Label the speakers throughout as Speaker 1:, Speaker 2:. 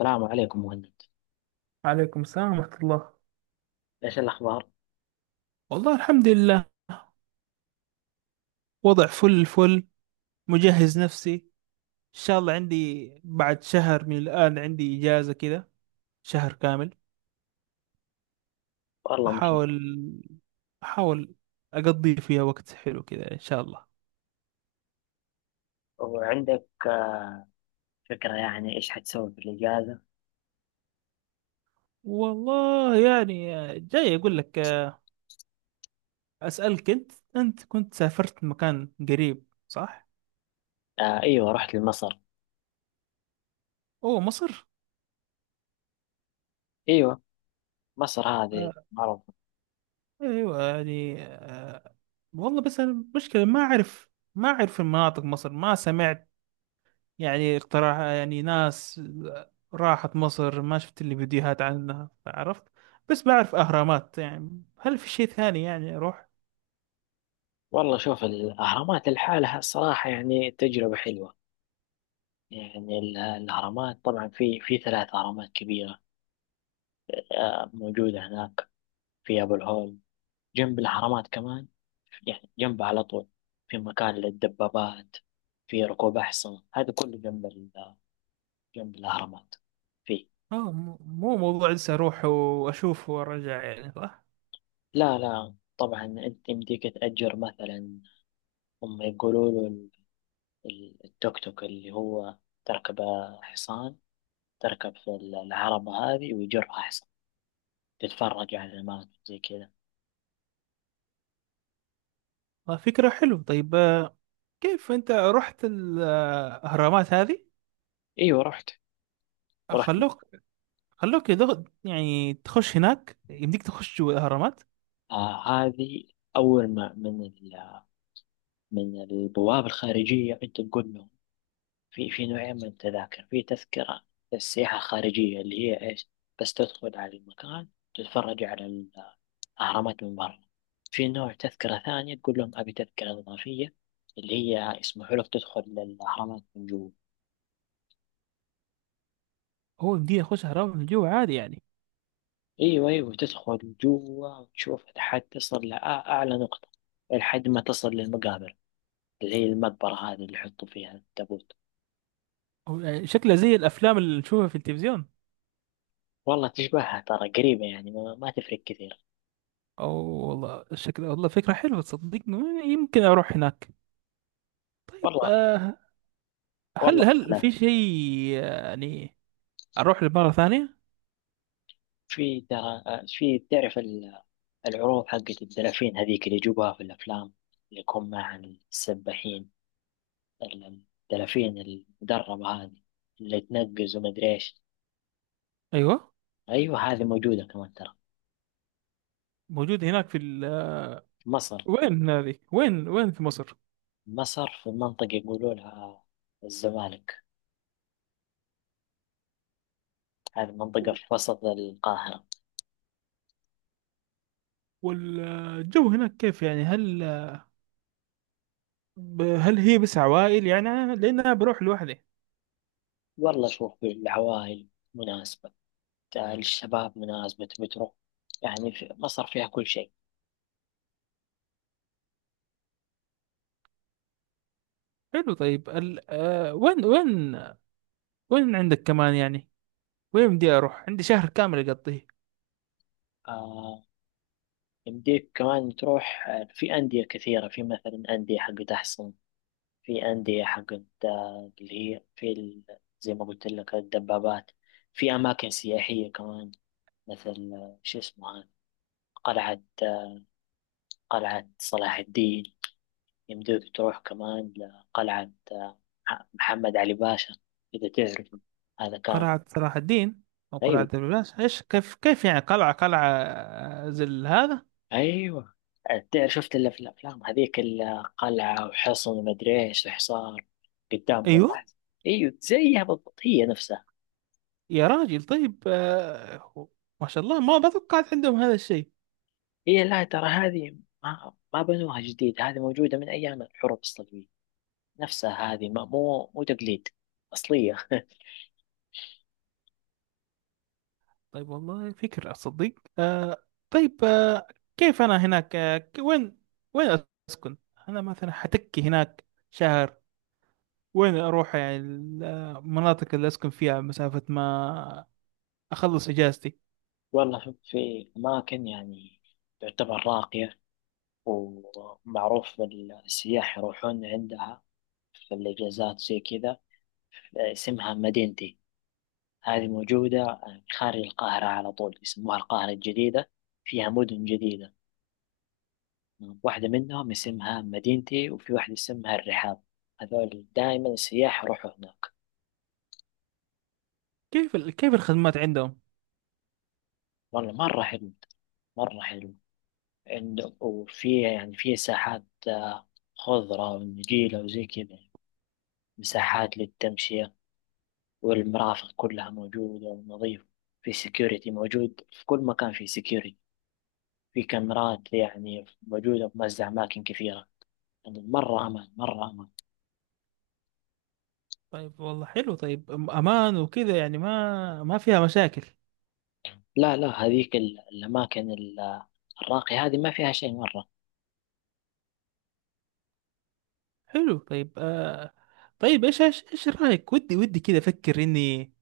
Speaker 1: السلام عليكم مهند.
Speaker 2: عليكم السلام ورحمة الله.
Speaker 1: ايش الاخبار؟
Speaker 2: والله، الحمد لله. وضع فل فل. مجهز نفسي، إن شاء الله عندي بعد شهر من الآن، عندي إجازة كذا، شهر كامل.
Speaker 1: والله مثل.
Speaker 2: أحاول أحاول أقضي فيها وقت حلو كذا، إن شاء الله.
Speaker 1: وعندك فكره يعني ايش حتسوي في الاجازه؟
Speaker 2: والله يعني، جاي أقول لك، أسألك. أنت كنت سافرت مكان قريب، صح؟
Speaker 1: آه ايوه، رحت لمصر.
Speaker 2: أوه، مصر.
Speaker 1: ايوه. مصر هذه
Speaker 2: آه،
Speaker 1: معروف.
Speaker 2: أيوة، يعني والله، بس أنا مشكلة، ما أعرف المناطق مصر، ما سمعت يعني اقتراح، يعني ناس راحت مصر، ما شفت اللي فيديوهات عنها، عرفت؟ بس بعرف أهرامات، يعني هل في شيء ثاني يعني أروح؟
Speaker 1: والله شوف الاهرامات لحالها الصراحه، يعني تجربه حلوه. يعني الاهرامات طبعا في ثلاث اهرامات كبيره. آه، موجوده هناك. في ابو الهول جنب الاهرامات كمان، يعني جنبها على طول. في مكان للدبابات، في ركوب احصنه. هذا كله جنب جنب الاهرامات، فيه.
Speaker 2: مو موضوع لسه أروح وأشوف وأرجع، يعني صح.
Speaker 1: لا لا طبعا انت يمديك تأجر مثلا. هم يقولوا له التوك توك اللي هو تركب حصان. تركب في العربة هذه ويجرها حصان. تتفرج على الماء زي كذا.
Speaker 2: فكرة حلوة. طيب، كيف أنت رحت الأهرامات هذه؟
Speaker 1: ايوه رحت ورحت.
Speaker 2: خلوك خلوك يعني تخش هناك؟ يمديك تخش جوا الأهرامات؟
Speaker 1: آه هذه اول ما من من البوابة الخارجية انت تقول لهم. في نوعين من التذاكر. في تذكرة للسياحة الخارجية اللي هي ايش؟ بس تدخل على المكان، تتفرج على غرامات من برا. في نوع تذكرة ثانية، تقول لهم أبي تذكرة إضافية اللي هي يسمحوا لك تدخل للأهرامات من جوا.
Speaker 2: هو يمديك يخش أهرامات من جوا عادي يعني؟
Speaker 1: أيوة أيوة، تدخل جوا وتشوف لحد تصل لأعلى نقطة، لحد ما تصل للمقابر اللي هي المقبرة هذه اللي يحطوا فيها التابوت.
Speaker 2: هو يعني شكله زي الأفلام اللي نشوفها في التلفزيون؟
Speaker 1: والله تشبهها ترى قريبة، يعني ما تفرق كثير.
Speaker 2: اه، والله الشكل، والله فكرة حلوة، تصدقني؟ يمكن اروح هناك. طيب،
Speaker 1: والله. والله
Speaker 2: هل
Speaker 1: لا.
Speaker 2: في شيء، يعني اروح لمرة ثانية؟
Speaker 1: في ترى، في تعرف العروض حقت الدلافين هذيك اللي يجيبوها في الأفلام اللي يكون معها السباحين الدلافين المدربة هذه اللي تنقز ومدري ايش.
Speaker 2: ايوه،
Speaker 1: ايوه، هذه موجودة كمان ترى.
Speaker 2: موجود هناك
Speaker 1: مصر.
Speaker 2: وين هذه، وين في مصر؟
Speaker 1: مصر في منطقة يقولوا لها الزمالك. هذه منطقة في وسط القاهرة.
Speaker 2: والجو هناك كيف، يعني هل هل هي بس عوائل؟ يعني لان انا بروح لوحدي.
Speaker 1: والله شوف، العوائل مناسبة، الشباب مناسبة بتروح. يعني في مصر فيها كل شيء.
Speaker 2: حلو، طيب وين عندك كمان يعني؟ وين بدي اروح؟ عندي شهر كامل اقضيه.
Speaker 1: آه، يمديك كمان تروح، في أندية كثيرة. في مثلا أندية حقت أحسن. في أندية حقت، اللي هي في زي ما قلت لك الدبابات. في أماكن سياحية كمان، مثل شو اسمها هذه؟ قلعة، قلعة صلاح الدين. يمديك تروح كمان لقلعة، محمد علي باشا، إذا تعرفه. هذا كان.
Speaker 2: قلعة صلاح الدين أو قلعة
Speaker 1: أيوة
Speaker 2: ببلاش، إيش؟ كيف يعني قلعة زي هذا؟
Speaker 1: أيوة. تعرف شفت إلا في الأفلام هذيك، القلعة وحصن ومدري إيش وحصار قدامهم.
Speaker 2: أيوه،
Speaker 1: أيوة زيها بالضبط، هي نفسها.
Speaker 2: يا راجل. طيب، ما شاء الله، ما بتوقعت عندهم هذا الشيء.
Speaker 1: هي لا ترى هذه ما بنوها جديد. هذه موجودة من أيام الحروب الصليبية، نفسها هذه. مو تقليد، أصلية.
Speaker 2: طيب، والله فكر أصدق. آه طيب، كيف أنا هناك، وين، وين أسكن؟ أنا مثلا حتكي هناك شهر، وين أروح يعني المناطق اللي أسكن فيها مسافة، ما أخلص إجازتي؟
Speaker 1: والله في أماكن يعني تعتبر راقية ومعروف السياح يروحون عندها في الإجازات زي كذا. اسمها مدينتي. هذه موجودة خارج القاهرة على طول، يسموها القاهرة الجديدة. فيها مدن جديدة، واحدة منهم اسمها مدينتي، وفي واحدة اسمها الرحاب. هذول دائما السياح يروحوا هناك.
Speaker 2: كيف كيف الخدمات عندهم؟
Speaker 1: والله مرة حلو مرة حلو. وفي يعني في ساحات خضرة ونجيلة وزي كذا، مساحات للتمشية. والمرافق كلها موجودة ونظيفة. في سكيورتي موجود في كل مكان، في سكيورتي، في كاميرات يعني موجودة في مزة أماكن كثيرة. يعني مرة أمان مرة أمان.
Speaker 2: طيب، والله حلو. طيب امان وكده يعني؟ ما فيها مشاكل؟
Speaker 1: لا لا، هذيك الأماكن الراقية هذه ما فيها شيء مرة.
Speaker 2: حلو. طيب طيب، ايش رايك؟ ودي كده افكر اني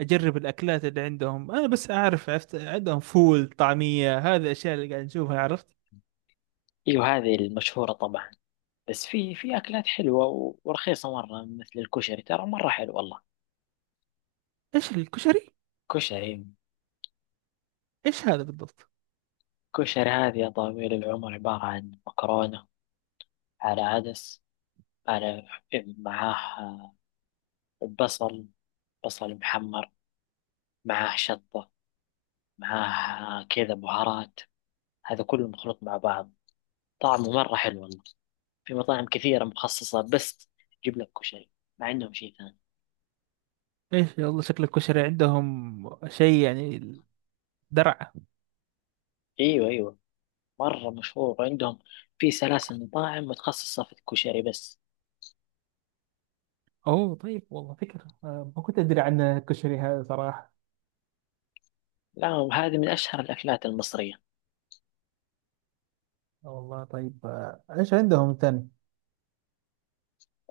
Speaker 2: اجرب الاكلات اللي عندهم. انا بس اعرف، عرفت عندهم فول، طعميه، هذه الاشياء اللي قاعد نشوفها، عرفت؟
Speaker 1: أيوة هذه المشهورة طبعا. بس في أكلات حلوة ورخيصة مرة، مثل الكشري ترى مرة حلو والله.
Speaker 2: ايش الكشري؟
Speaker 1: كشري.
Speaker 2: ايش هذا بالضبط؟
Speaker 1: كشري هذه يا طويل العمر عبارة عن مكرونة، على عدس، على، معاه بصل، بصل محمر، معاه شطة، معاه كذا بهارات. هذا كله مخلوط مع بعض. طعمه مرة حلو والله. في مطاعم كثيرة مخصصة بس تجيب لك كشري، ما عندهم شيء ثاني.
Speaker 2: ايش، والله شكل الكشري عندهم شيء يعني درعه.
Speaker 1: ايوه ايوه، مرة مشهور عندهم. في سلاسل مطاعم متخصصة في الكشري بس.
Speaker 2: اوه، طيب والله فكره. ما كنت ادري عن الكشري هذا صراحه.
Speaker 1: لا هذه من أشهر الأكلات المصرية.
Speaker 2: والله طيب. ايش عندهم ثاني؟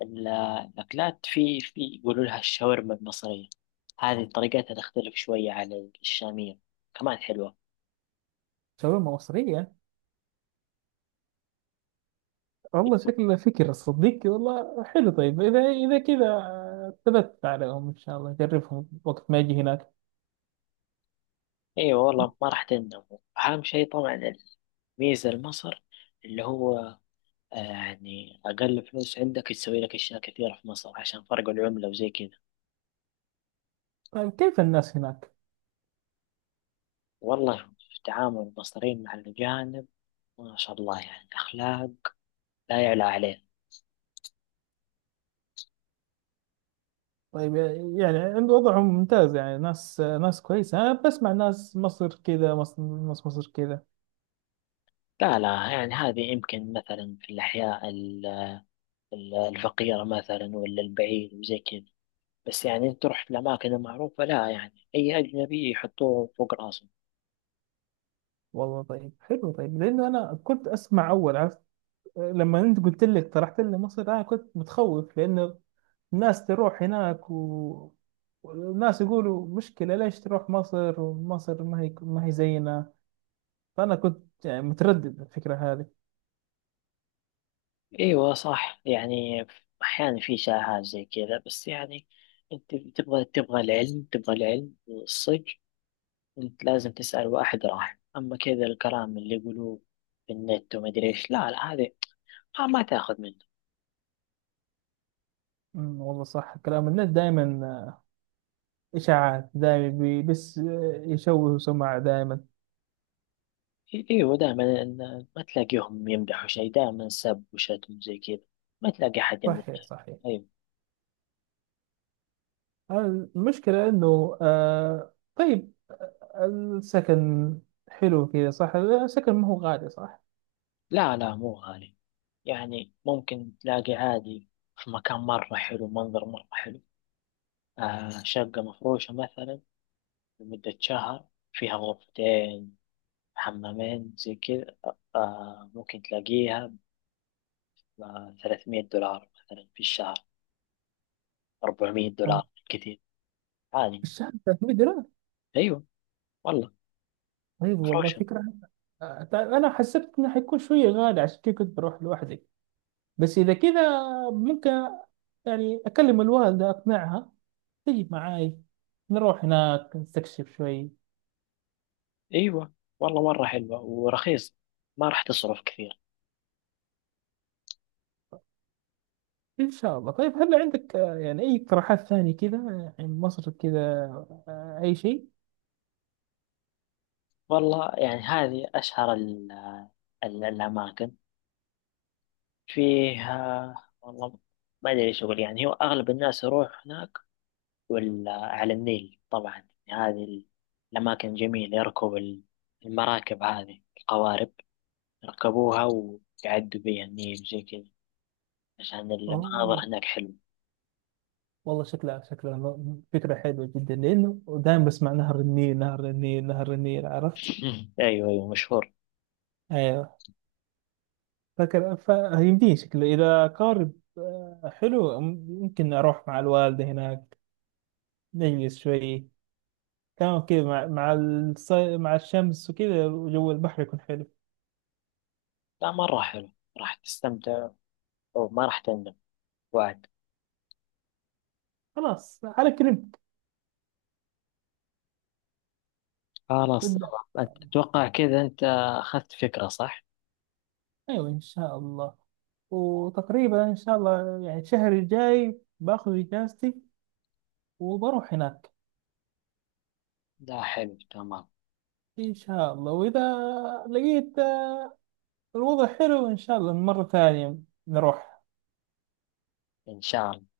Speaker 1: ال- الأكلات، في يقولوا لها الشاورما المصرية. هذه طريقتها تختلف شوية عن الشامية، كمان حلوة.
Speaker 2: شاورما مصريه؟ والله شكله فكرة صديقي، والله حلو. طيب إذا كذا ثبت عليهم إن شاء الله أجربهم وقت ما أجي هناك.
Speaker 1: أيوة والله ما راح تندم. أهم شيء طبعا الميزة لمصر اللي هو، يعني أقل فلوس عندك يسوي لك أشياء كثيرة في مصر، عشان فرق العملة وزي كذا.
Speaker 2: طيب كيف الناس هناك؟
Speaker 1: والله في تعامل المصريين مع الأجانب، ما شاء الله يعني أخلاق لا يعلى عليه.
Speaker 2: طيب يعني عند وضعهم ممتاز، يعني ناس كويسة. أنا بسمع ناس مصر كذا، مصر، ناس مصر كذا.
Speaker 1: لا لا، يعني هذه يمكن مثلا في الأحياء الفقيرة مثلا، ولا البعيد وزي كذا، بس يعني انت رحت لأماكن معروفة، لا يعني أي أجنبي يحطوه فوق راسهم.
Speaker 2: والله طيب حلو. طيب لأنه أنا كنت أسمع أول، عرفت، لما أنت قلت لي، اقترحت لي مصر، أنا كنت متخوف، لأنه الناس تروح هناك والناس يقولوا مشكلة، ليش تروح مصر؟ ومصر ما هي زينا. فأنا كنت يعني متردد على الفكرة هذه.
Speaker 1: أيوة صح، يعني أحيانا في شائعات زي كذا، بس يعني انت تبغى العلم والصدق. انت لازم تسأل واحد راح أما كذا الكلام اللي يقولوه في النت ومدري ايش. لا لا هذه ما تاخذ منه.
Speaker 2: والله صح، كلام الناس دائما إشاعات. دائما بس يشوهوا سمعة دائما.
Speaker 1: ايوه دائما، ما تلاقيهم يمدحوا شيء، دائما سب وشتم زي كذا. ما تلاقي أحد يمدح.
Speaker 2: صحيح، صحيح.
Speaker 1: أيوة.
Speaker 2: المشكلة إنه، طيب، السكن حلو كذا صح؟ السكن ما هو غالي صح؟
Speaker 1: لا لا مو غالي. يعني ممكن تلاقي عادي، في مكان مرة حلو، منظر مرة حلو. آه شقة مفروشة مثلا لمدة شهر، فيها غرفتين حمامين زي كذا. آه ممكن تلاقيها ب 300 دولار مثلا في الشهر. 400
Speaker 2: آه،
Speaker 1: دولار كثير. عادي.
Speaker 2: الشهر 300 دولار؟
Speaker 1: أيوة والله
Speaker 2: طيب والله
Speaker 1: مفروشة.
Speaker 2: فكرة. أنا حسبت إنه حيكون شوية غالي، عشان كذا كنت بروح لوحدي. بس إذا كذا ممكن يعني أكلم الوالدة، أقنعها تجي معاي، نروح هناك نستكشف شوي.
Speaker 1: أيوة والله مرة حلوة ورخيص، ما راح تصرف كثير.
Speaker 2: إن شاء الله. طيب هل عندك يعني أي اقتراحات ثانية كذا، يعني مصر كذا، أي شيء؟
Speaker 1: والله يعني هذه أشهر الأماكن فيه. والله ما أدري إيش أقول. يعني هو أغلب الناس يروح هناك ولا على النيل طبعا، يعني هذه الأماكن جميلة. يركب المراكب هذه القوارب، يركبوها ويعدوا بيها النيل زي كذا، عشان المناظر
Speaker 2: أوه،
Speaker 1: هناك حلوة.
Speaker 2: والله شكلها، فكرة حلوة جدا، لأنه دائما بسمع نهر النيل، نهر النيل، نهر النيل، عرفت؟
Speaker 1: أيوه أيوه مشهور.
Speaker 2: أيوه. فكر، فيمديني شكله إذا قارب. حلو، ممكن أروح مع الوالدة هناك، نجلس شوي كمان كذا، مع مع الشمس وكذا، وجو البحر يكون حلو.
Speaker 1: لا مرة حلو، راح تستمتع وما راح تندم. وعد.
Speaker 2: خلاص، على كلمة.
Speaker 1: خلاص
Speaker 2: بالدعم إن
Speaker 1: تمام.
Speaker 2: شاء الله.
Speaker 1: أتوقع كذا. أنت أخذت فكرة صح؟
Speaker 2: أيوة إن شاء الله. وتقريبا إن شاء الله يعني الشهر الجاي باخذ إجازتي وبروح هناك.
Speaker 1: لا حلو تمام،
Speaker 2: إن شاء الله، وإذا لقيت الوضع حلو إن شاء الله مرة ثانية نروح.
Speaker 1: إن شاء الله.